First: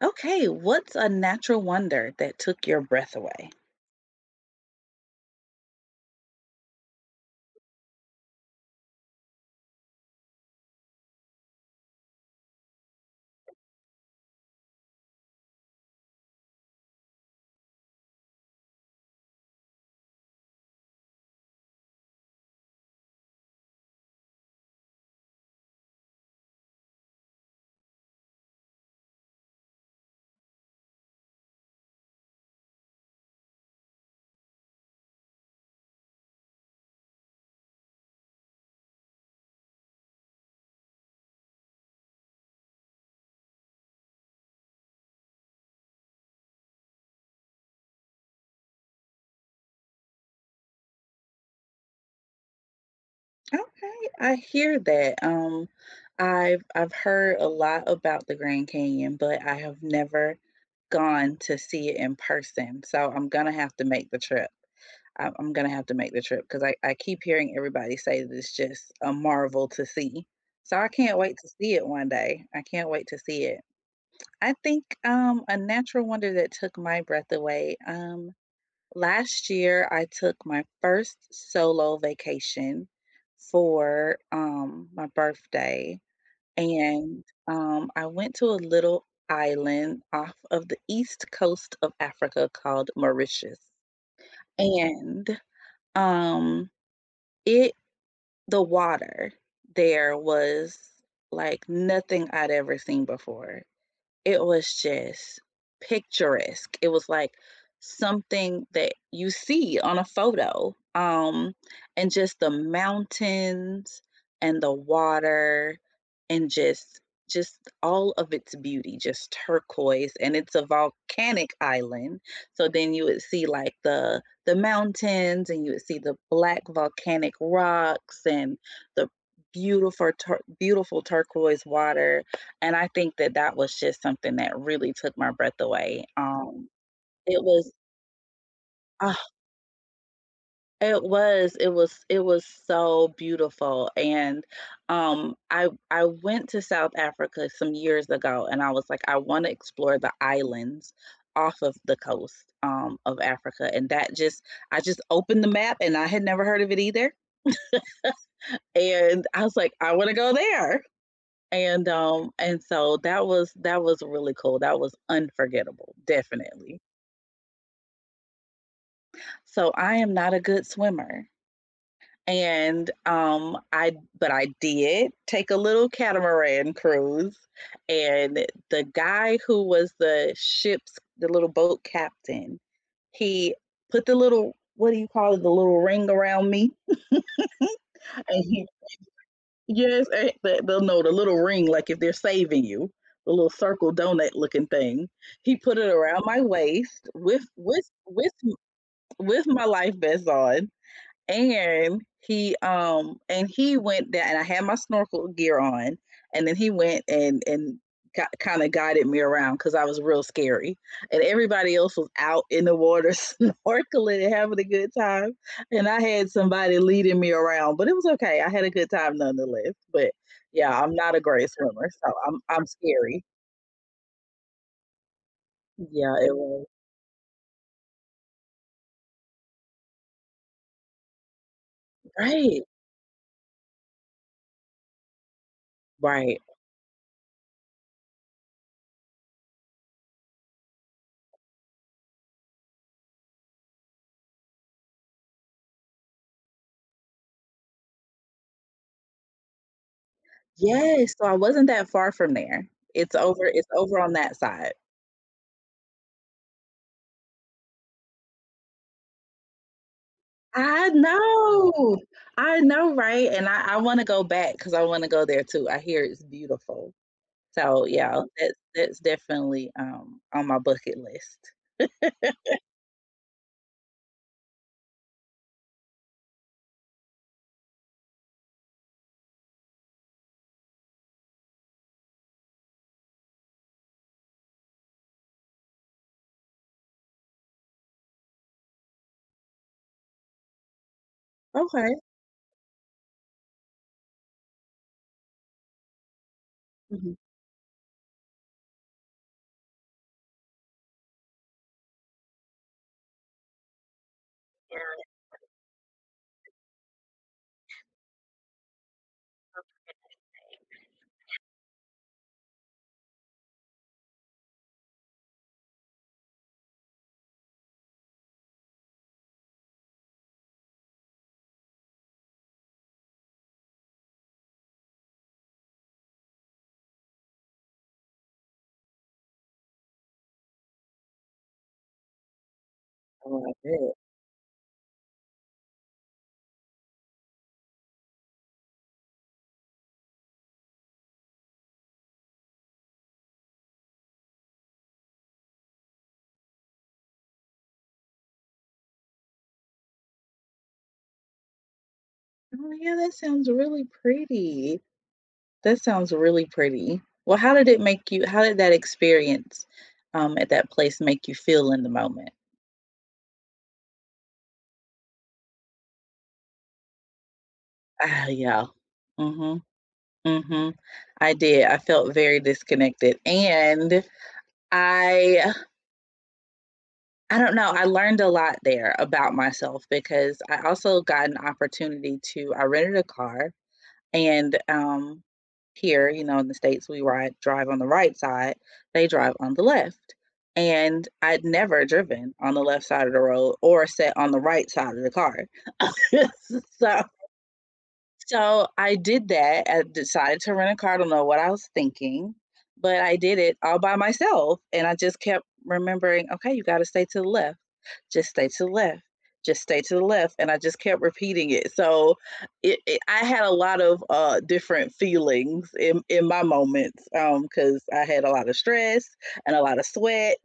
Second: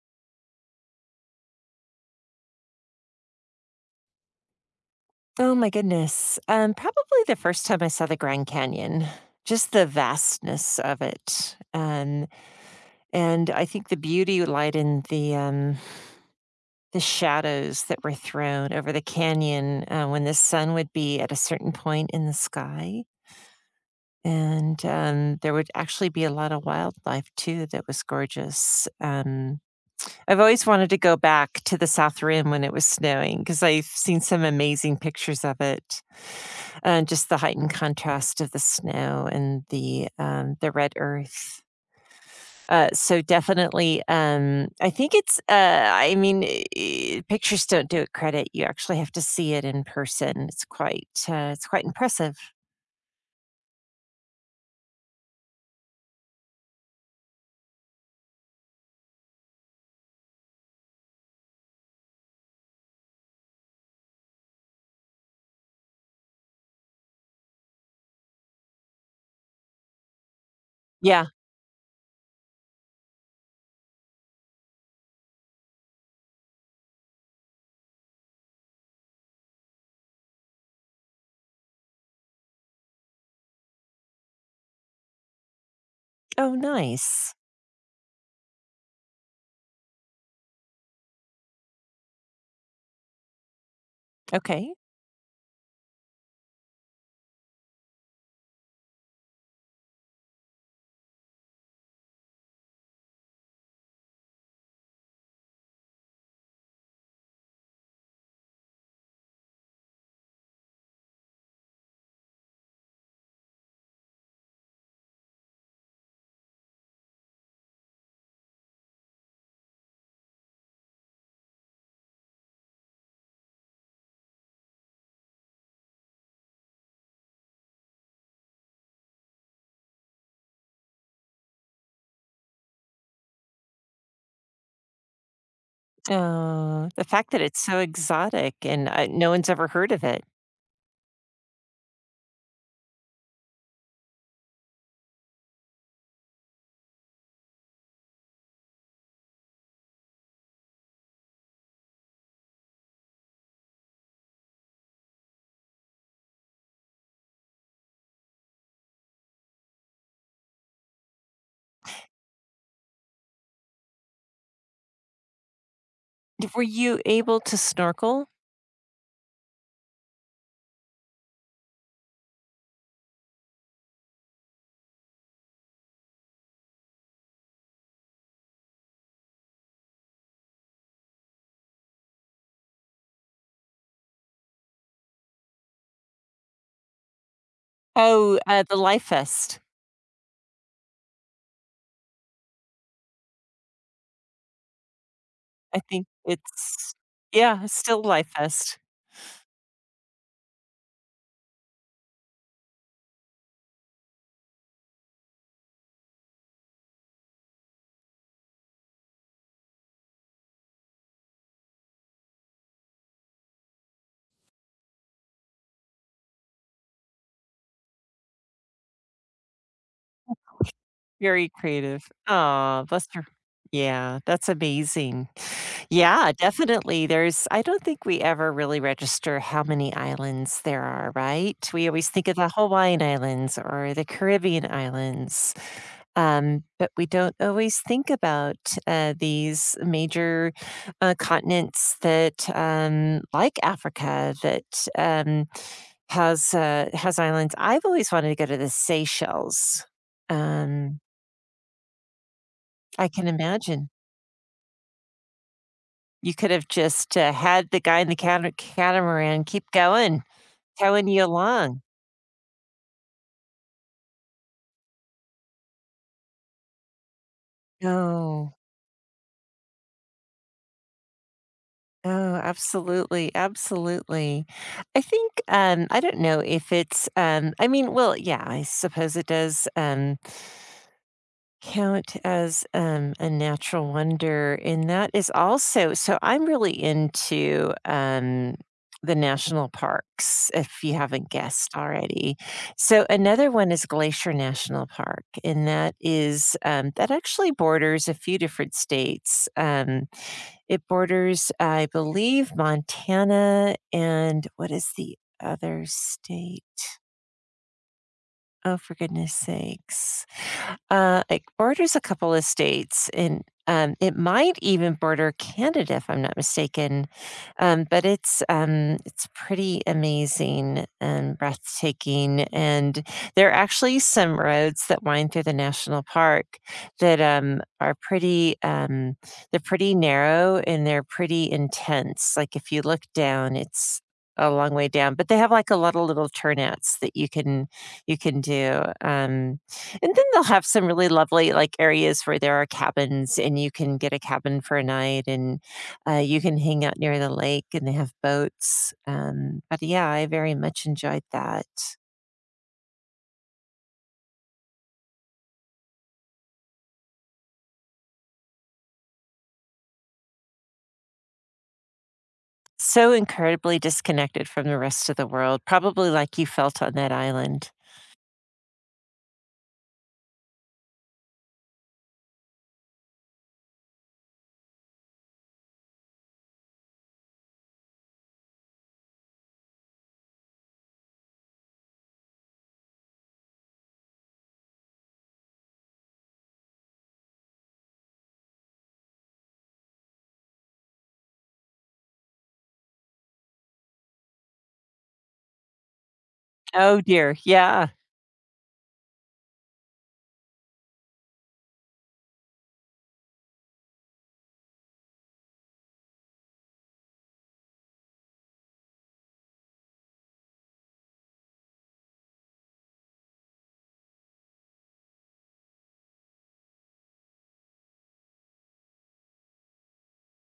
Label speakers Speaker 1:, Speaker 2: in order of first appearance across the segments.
Speaker 1: Okay, what's a natural wonder that took your breath away?
Speaker 2: Oh my goodness. Probably the first time I saw the Grand Canyon, just the vastness of it. And I think the beauty lied in the shadows that were thrown over the canyon when the sun would be at a certain point in the sky. And there would actually be a lot of wildlife too that was gorgeous. I've always wanted to go back to the South Rim when it was snowing because I've seen some amazing pictures of it and just the heightened contrast of the snow and the red earth. So definitely, I think it's. I mean, pictures don't do it credit. You actually have to see it in person. It's quite impressive.
Speaker 1: Okay, I hear that. I've heard a lot about the Grand Canyon, but I have never gone to see it in person. So I'm gonna have to make the trip. I'm gonna have to make the trip because I keep hearing everybody say that it's just a marvel to see. So I can't
Speaker 2: Yeah.
Speaker 1: wait to see it one day. I can't wait to see it. I think a natural wonder that took my breath away. Last year, I took my first solo vacation for my birthday,
Speaker 2: Oh,
Speaker 1: and
Speaker 2: nice.
Speaker 1: I went to a little island off of the east coast of Africa called Mauritius.
Speaker 2: Okay.
Speaker 1: And um, it the water there was like nothing I'd ever seen before. It was just picturesque. It was like something that you see on a photo, and just the mountains and the water and just all of its beauty, just turquoise, and it's a volcanic island. So then you would see like the mountains and you would see the black volcanic rocks and the beautiful beautiful turquoise water and I think that was just something that really took my breath away.
Speaker 2: Oh, the fact that
Speaker 1: it
Speaker 2: it's
Speaker 1: was
Speaker 2: so exotic and
Speaker 1: ah,
Speaker 2: no one's ever heard of it.
Speaker 1: it was so beautiful, and I went to South Africa some years ago, and I was like, "I wanna explore the islands off of the coast, of Africa," and that just I just opened the map, and I had never heard of it either, and I was like, "I wanna go there." And so that was really cool, that was unforgettable,
Speaker 2: Were
Speaker 1: definitely.
Speaker 2: you able to snorkel?
Speaker 1: So I am not a good swimmer. And I did take a little catamaran cruise and the guy who was the little boat captain, he put the little what do you call it, the little ring around me?
Speaker 2: Oh,
Speaker 1: And he
Speaker 2: the Life Fest.
Speaker 1: yes, eh, the, the no, the little ring, like if they're saving you, the little circle donut looking thing. He put
Speaker 2: I
Speaker 1: it
Speaker 2: think
Speaker 1: around my
Speaker 2: it's.
Speaker 1: waist with
Speaker 2: Yeah, it's still Life Fest.
Speaker 1: with my life vest on. And he went down and I had my snorkel gear on, and then he went and got kinda guided me around because I was real scary, and everybody else was out in the water snorkeling and having a good time, and I had somebody leading me around, but it was okay, I had a good time nonetheless, but yeah, I'm not a
Speaker 2: Very
Speaker 1: great swimmer,
Speaker 2: creative.
Speaker 1: so I'm
Speaker 2: Aw, bless her.
Speaker 1: scary.
Speaker 2: Yeah, that's amazing.
Speaker 1: Yeah,
Speaker 2: Yeah,
Speaker 1: it was.
Speaker 2: definitely. There's I don't think we ever really register how many islands there are, right? We always think of the
Speaker 1: Right,
Speaker 2: Hawaiian Islands or the Caribbean Islands,
Speaker 1: right.
Speaker 2: but we don't always think about, these major, continents that, like Africa, that, has islands. I've always wanted to go to the Seychelles. Um
Speaker 1: Yes, so I wasn't that far from there.
Speaker 2: I
Speaker 1: It's
Speaker 2: can
Speaker 1: over it's
Speaker 2: imagine.
Speaker 1: over on that side.
Speaker 2: You could have just, had the guy in the catamaran keep going,
Speaker 1: I
Speaker 2: towing you along.
Speaker 1: know. I know, right? And I wanna go back because I wanna go there too. I hear it's beautiful. So, yeah,
Speaker 2: Oh,
Speaker 1: that's definitely, on my bucket list.
Speaker 2: oh, absolutely, absolutely. I think, I don't know if it's, I mean, well, yeah, I suppose it does, count as, a natural wonder, and that is also so I'm really into, the national parks, if you haven't guessed
Speaker 1: Okay.
Speaker 2: already. So another one is Glacier National Park, and that is, that
Speaker 1: Mhm.
Speaker 2: actually borders a few different states. It borders, I believe, Montana and what is the other state? Oh, for goodness sakes. It borders a couple of states and it might even border Canada if I'm not mistaken. But it's pretty amazing and breathtaking. And there are actually some roads that wind through the national park that are pretty they're pretty narrow and they're pretty intense. Like if you look
Speaker 1: I love
Speaker 2: down,
Speaker 1: it.
Speaker 2: it's a long way down, but they have like a lot of little turnouts that you can do, and then they'll have some really lovely, like, areas where there are cabins, and you can get a cabin for a night, and, you can hang out near the lake, and they have boats, but, yeah, I very much enjoyed that.
Speaker 1: Oh, yeah, that sounds really pretty. That sounds really pretty. Well, how did it make you how did that experience, at that place make you feel in the moment?
Speaker 2: So incredibly disconnected from the rest of the world, probably like you felt on that island.
Speaker 1: Ah, yeah. Mhm, mhm. I did. I felt very disconnected, and I I don't know. I learned a lot there about myself because I also got an opportunity to I rented a car and here, you know, in the States, we ride drive on the right side, they drive on the left, and I'd never driven on the left side of the road or sat on the right side of the car.
Speaker 2: Oh,
Speaker 1: So
Speaker 2: dear, yeah.
Speaker 1: so I did that. I decided to rent a car, I don't know what I was thinking, but I did it all by myself, and I just kept remembering, "Okay, you gotta stay to the left. Just stay to the left. Just stay to the left," and I just kept repeating it. So, it I had a lot of, different feelings in my moments, because I had a lot of stress and a lot of sweat,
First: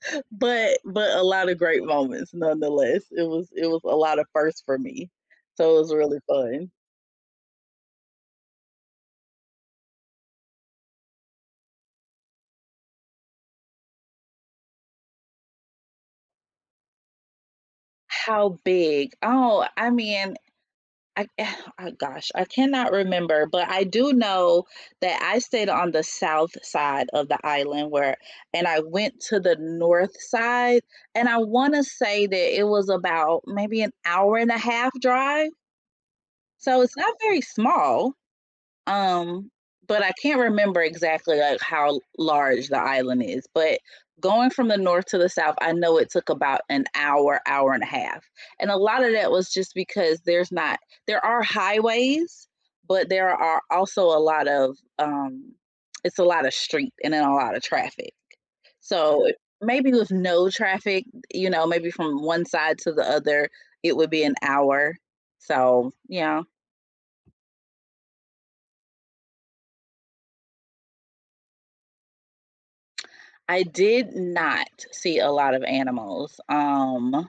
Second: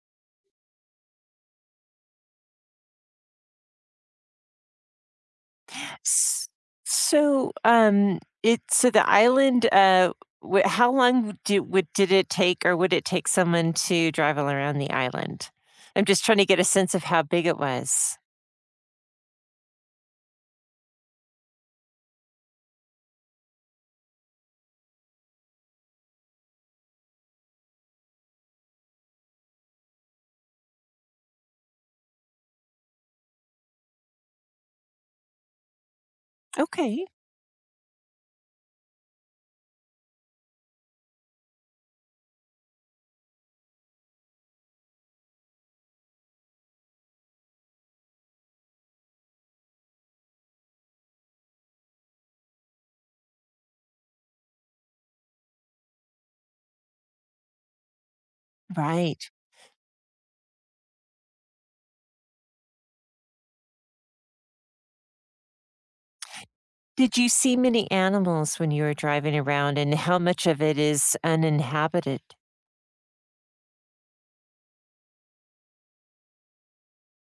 Speaker 1: but a lot of great moments nonetheless. It was a lot of firsts for me, so it was really
Speaker 2: S-
Speaker 1: fun.
Speaker 2: So, it so the island. Wh- how long did it take, or would it take someone to drive all around the island? I'm just trying to get a sense of how big it was.
Speaker 1: How big? Oh, I mean, I oh gosh, I cannot remember, but I do know that I stayed on the south side of the island where and I went to the north side, and I wanna say that it was about maybe an hour and a half drive, so it's
Speaker 2: Okay,
Speaker 1: not very small. Um, but I can't remember exactly like how large the island is, but going from the north to the south, I know it took about an hour, hour and a half. And a lot of that was just because there's not there are highways, but there are also a lot of it's a lot of street and then a lot of traffic. So
Speaker 2: right.
Speaker 1: maybe with no traffic, you know, maybe from one side to the other, it would be an hour. So yeah.
Speaker 2: Did you see many animals when you were driving around, and how much of it is uninhabited?
Speaker 1: I did not see a lot of animals.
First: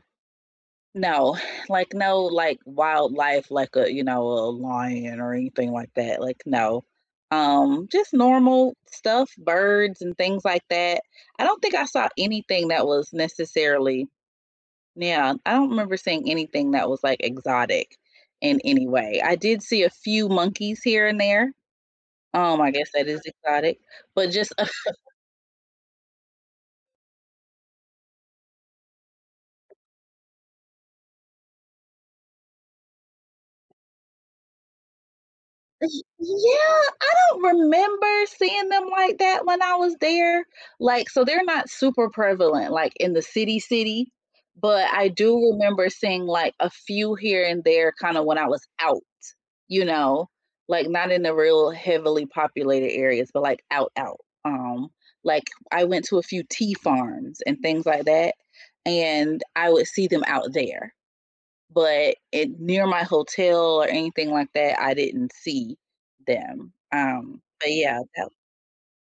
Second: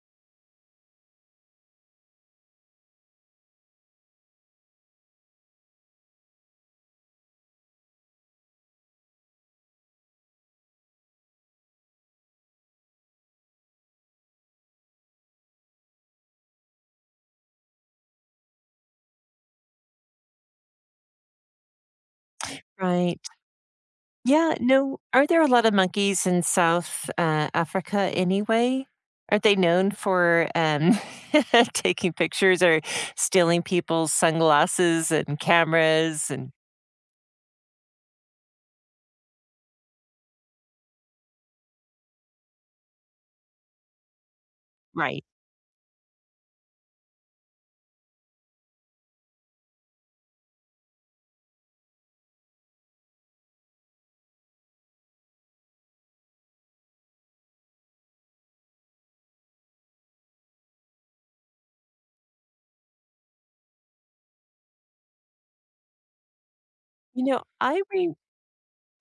Speaker 1: No, like no, like wildlife, like a you know a lion or anything like that. Like no, just normal stuff, birds and things like that. I don't think I saw anything that was necessarily. Yeah, I don't remember seeing anything that was like exotic in any way. I did see a few monkeys here and there. I guess that
Speaker 2: Right.
Speaker 1: is exotic, but just
Speaker 2: Yeah, no, are there a lot of monkeys in South, Africa anyway? Are they known for, taking pictures or stealing people's sunglasses and cameras and
Speaker 1: Yeah, I don't remember seeing them like that when I was there. Like, so they're not super prevalent, like in the city, but I
Speaker 2: Right.
Speaker 1: do remember seeing like a few here and there kind of when I was out, you know, like not in the real heavily populated areas, but like out, out. Um, like I went to a few tea farms and things like that, and I would see them out there. But it near my hotel or anything like that, I didn't see them.
Speaker 2: You know,
Speaker 1: But
Speaker 2: I
Speaker 1: yeah,
Speaker 2: re
Speaker 1: that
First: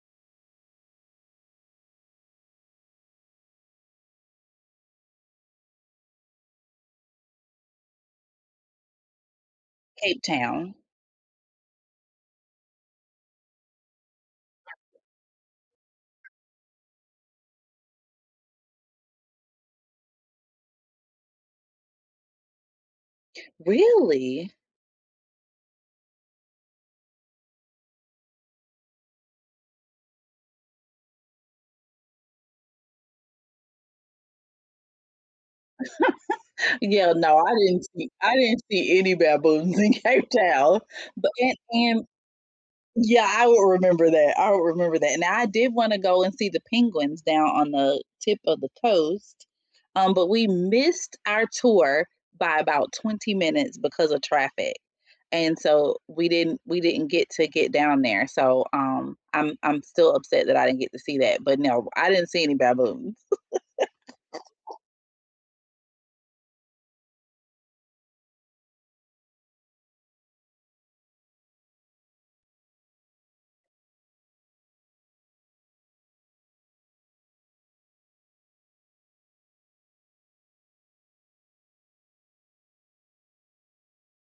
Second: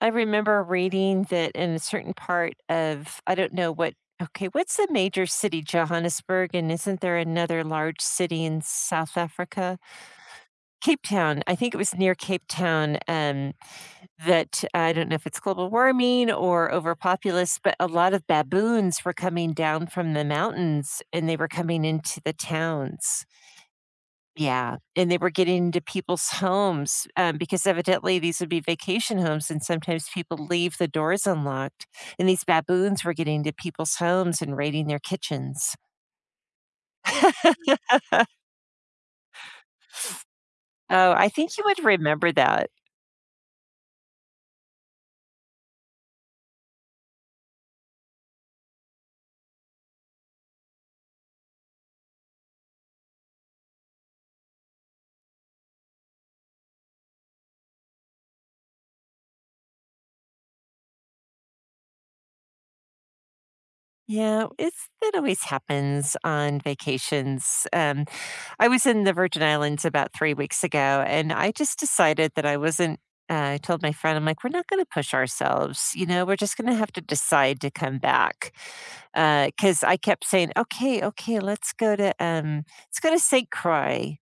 Speaker 2: I remember reading that in a certain part of I don't know what okay, what's the major city? Johannesburg, and isn't there another large city in South Africa?
Speaker 1: Cape Town.
Speaker 2: Cape Town, I think it was near Cape Town, that I don't know if it's global warming or overpopulace, but a lot of baboons were coming down from the mountains and they were coming into the towns.
Speaker 1: Really?
Speaker 2: Yeah. And they were getting into people's homes because evidently these would be vacation homes. And sometimes people leave the doors unlocked. And these baboons were getting into people's homes and raiding their kitchens.
Speaker 1: Yeah,
Speaker 2: Oh,
Speaker 1: I didn't see any baboons in Cape Town.
Speaker 2: I
Speaker 1: But
Speaker 2: think you would
Speaker 1: and
Speaker 2: remember that.
Speaker 1: Yeah, I would remember that. I would remember that. And I did want to go and see the penguins down on the tip of the coast, but we missed our tour by about 20 minutes because of traffic. And so we didn't get to get down there. So I'm still upset that I didn't get to see that. But no, I didn't see any baboons.
Speaker 2: Yeah, it's that always happens on vacations. I was in the Virgin Islands about 3 weeks ago, and I just decided that I wasn't. I told my friend, I'm like, we're not going to push ourselves. You know, we're just going to have to decide to come back. Because I kept saying, okay, okay, let's go to St. Croix.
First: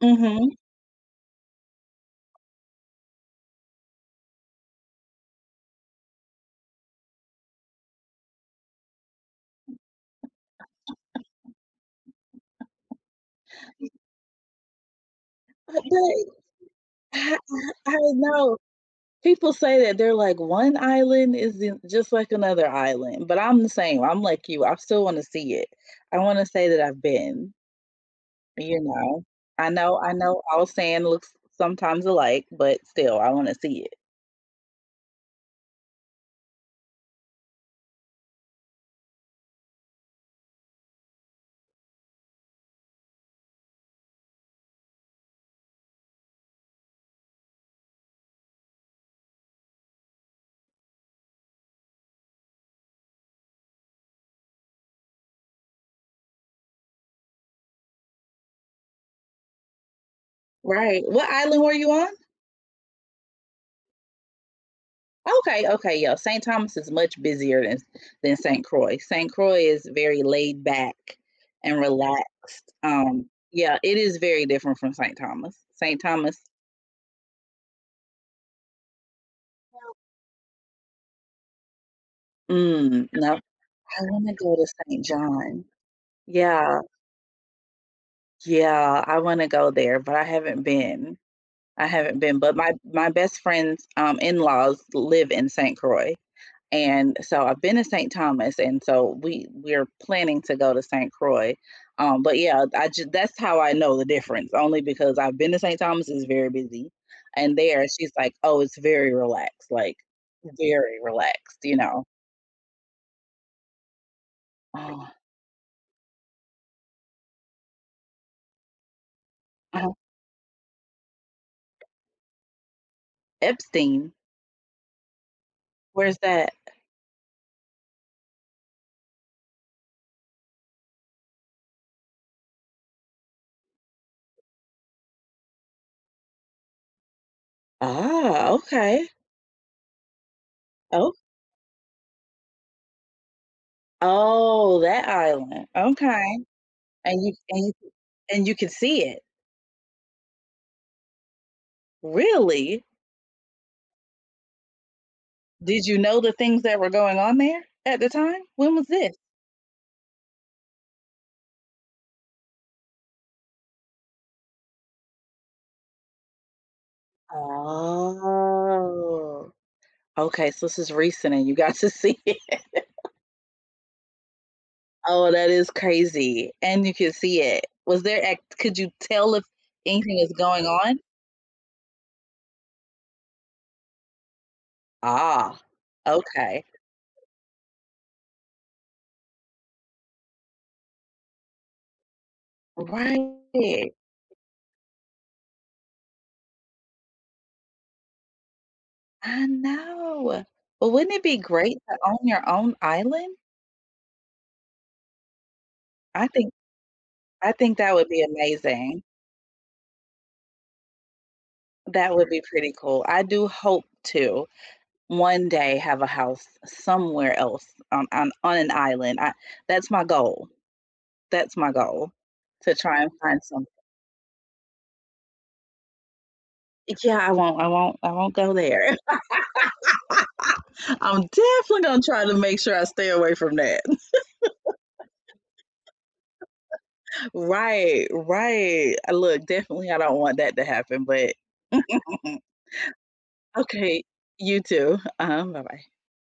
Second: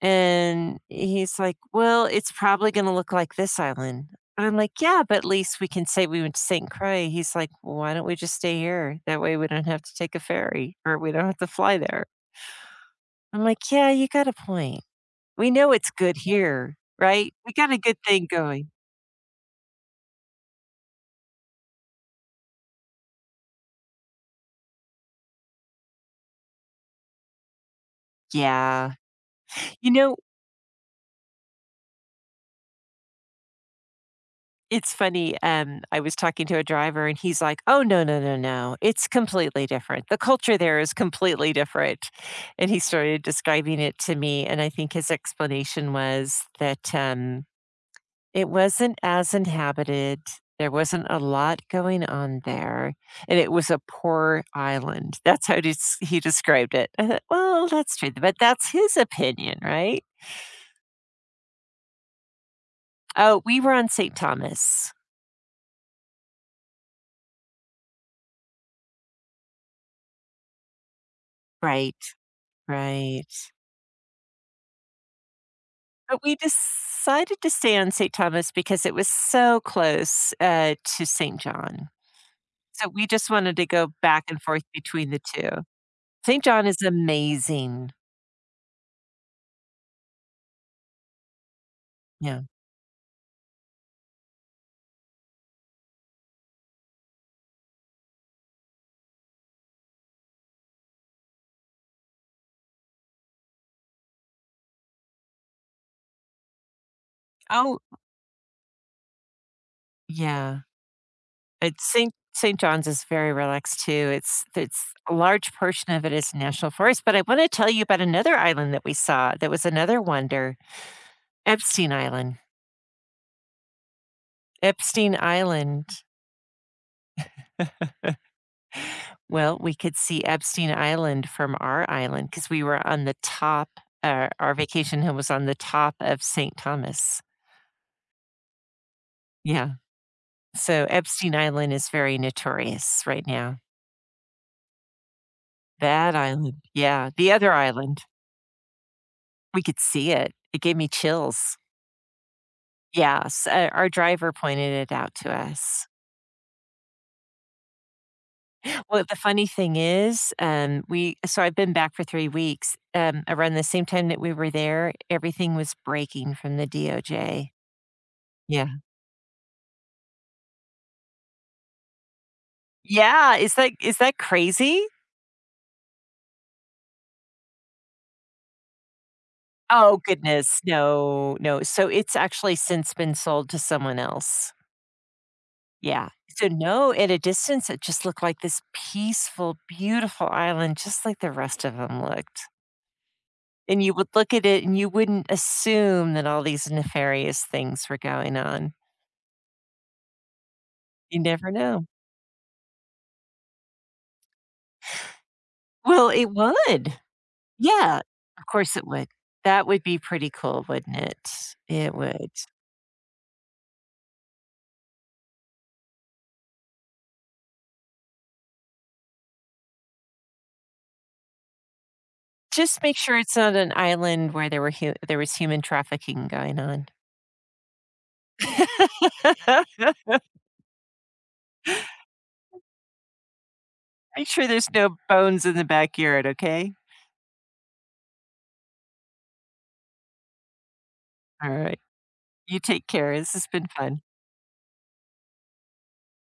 Speaker 1: Mhm.
Speaker 2: And he's like, "Well, it's probably gonna look like this island." And I'm like, "Yeah, but at least we can say we went to St. Croix." He's like, well, "Why don't we just stay here? That way we don't have to take a ferry or we don't have to fly there." I'm like, "Yeah, you got a point. We know
Speaker 1: But
Speaker 2: it's good here, right?
Speaker 1: I
Speaker 2: We got a
Speaker 1: I
Speaker 2: good thing
Speaker 1: know.
Speaker 2: going."
Speaker 1: People say that they're like, "One island is in just like another island," but I'm the same. I'm like you, I still wanna see it. I wanna say that I've been. You
Speaker 2: Yeah.
Speaker 1: know?
Speaker 2: You
Speaker 1: I
Speaker 2: know,
Speaker 1: know all sand looks sometimes alike, but still, I wanna see it.
Speaker 2: It's funny, I was talking to a driver and he's like, "Oh, no, no, no, no, it's completely different. The culture there is completely different." And he started describing it to me, and I think his explanation was that, it wasn't as inhabited, there wasn't a lot going on there, and it was a poor island. That's how des he described it. I thought, "Well, that's true, but that's his opinion, right?"
Speaker 1: Right. What island were you on?
Speaker 2: Oh, we were on St. Thomas.
Speaker 1: Okay, okay, yeah, St. Thomas is much busier than St. Croix. St. Croix is very laid back and
Speaker 2: Right,
Speaker 1: relaxed.
Speaker 2: right.
Speaker 1: Yeah, it is very different from St. Thomas. St.
Speaker 2: But we
Speaker 1: Thomas
Speaker 2: decided to stay on St. Thomas because it was so close, to St. John. So we
Speaker 1: Mm,
Speaker 2: just
Speaker 1: no,
Speaker 2: wanted to go
Speaker 1: I
Speaker 2: back
Speaker 1: wanna
Speaker 2: and
Speaker 1: go
Speaker 2: forth
Speaker 1: to St.
Speaker 2: between the two.
Speaker 1: John.
Speaker 2: St. John is
Speaker 1: Yeah,
Speaker 2: amazing.
Speaker 1: yeah, I wanna go there, but I haven't been. I haven't been,
Speaker 2: Yeah.
Speaker 1: but my best friend's in-laws live in St. Croix, and so I've been to St. Thomas, and so we're planning to go to St. Croix. But yeah, I just that's how I know the difference, only because I've been to St. Thomas is very busy, and
Speaker 2: Oh,
Speaker 1: there she's like, oh, it's very relaxed, like
Speaker 2: yeah.
Speaker 1: very relaxed, you
Speaker 2: It's
Speaker 1: know.
Speaker 2: St. St. John's is very relaxed too. It's
Speaker 1: Oh,
Speaker 2: a large portion of it is national forest, but I wanna tell you about another island that we saw that was
Speaker 1: uh,
Speaker 2: another wonder, Epstein Island.
Speaker 1: Epstein,
Speaker 2: Epstein Island.
Speaker 1: where's that?
Speaker 2: Well, we could see Epstein Island from our island because we were on the top, our vacation home was on the top of St. Thomas.
Speaker 1: Ah, okay.
Speaker 2: Yeah. So
Speaker 1: Oh,
Speaker 2: Epstein Island is very notorious right now.
Speaker 1: oh, that island.
Speaker 2: That
Speaker 1: Okay,
Speaker 2: island. Yeah,
Speaker 1: and
Speaker 2: the
Speaker 1: you
Speaker 2: other
Speaker 1: and you
Speaker 2: island.
Speaker 1: and you can see it.
Speaker 2: We could see it. It gave me chills.
Speaker 1: Really?
Speaker 2: Yes, our driver pointed it out to us.
Speaker 1: Did you know the things that were going on there at the time? When was
Speaker 2: Well,
Speaker 1: this?
Speaker 2: the funny thing is, we so I've been back for 3 weeks. Around the same time that we were there, everything was breaking from the DOJ. Yeah.
Speaker 1: Oh. Okay, so this is recent and you got to see it.
Speaker 2: Yeah, is that crazy?
Speaker 1: Oh, that is crazy, and you could see it. Was there act Could you tell if
Speaker 2: Oh,
Speaker 1: anything is
Speaker 2: goodness,
Speaker 1: going on?
Speaker 2: no, no, so it's actually since been sold to someone else.
Speaker 1: Ah,
Speaker 2: Yeah, so
Speaker 1: okay.
Speaker 2: no, at a distance, it just looked like this peaceful, beautiful island just like the rest of them looked,
Speaker 1: Right.
Speaker 2: and you would look at it and you wouldn't assume that all these nefarious things were going on.
Speaker 1: I know. But wouldn't
Speaker 2: You
Speaker 1: it be
Speaker 2: never
Speaker 1: great
Speaker 2: know.
Speaker 1: to own your own island?
Speaker 2: Well, it
Speaker 1: I think
Speaker 2: would.
Speaker 1: I think that
Speaker 2: Yeah,
Speaker 1: would be
Speaker 2: of course it
Speaker 1: amazing.
Speaker 2: would. That would be pretty cool, wouldn't it? It
Speaker 1: That would
Speaker 2: would.
Speaker 1: be pretty cool. I do hope to one day have a house somewhere else on an island. I That's my goal. That's my goal to
Speaker 2: Just make
Speaker 1: try and
Speaker 2: sure it's
Speaker 1: find
Speaker 2: not
Speaker 1: some
Speaker 2: an island where there were hu there was human trafficking going on.
Speaker 1: Yeah, I won't go there. I'm definitely gonna try to make sure I stay away from that.
Speaker 2: Make sure there's no bones in the backyard, okay?
Speaker 1: Right, right. Look, definitely I don't want that to happen, but
Speaker 2: Alright. You take care, this has been fun.
Speaker 1: Okay, you too. Bye-bye.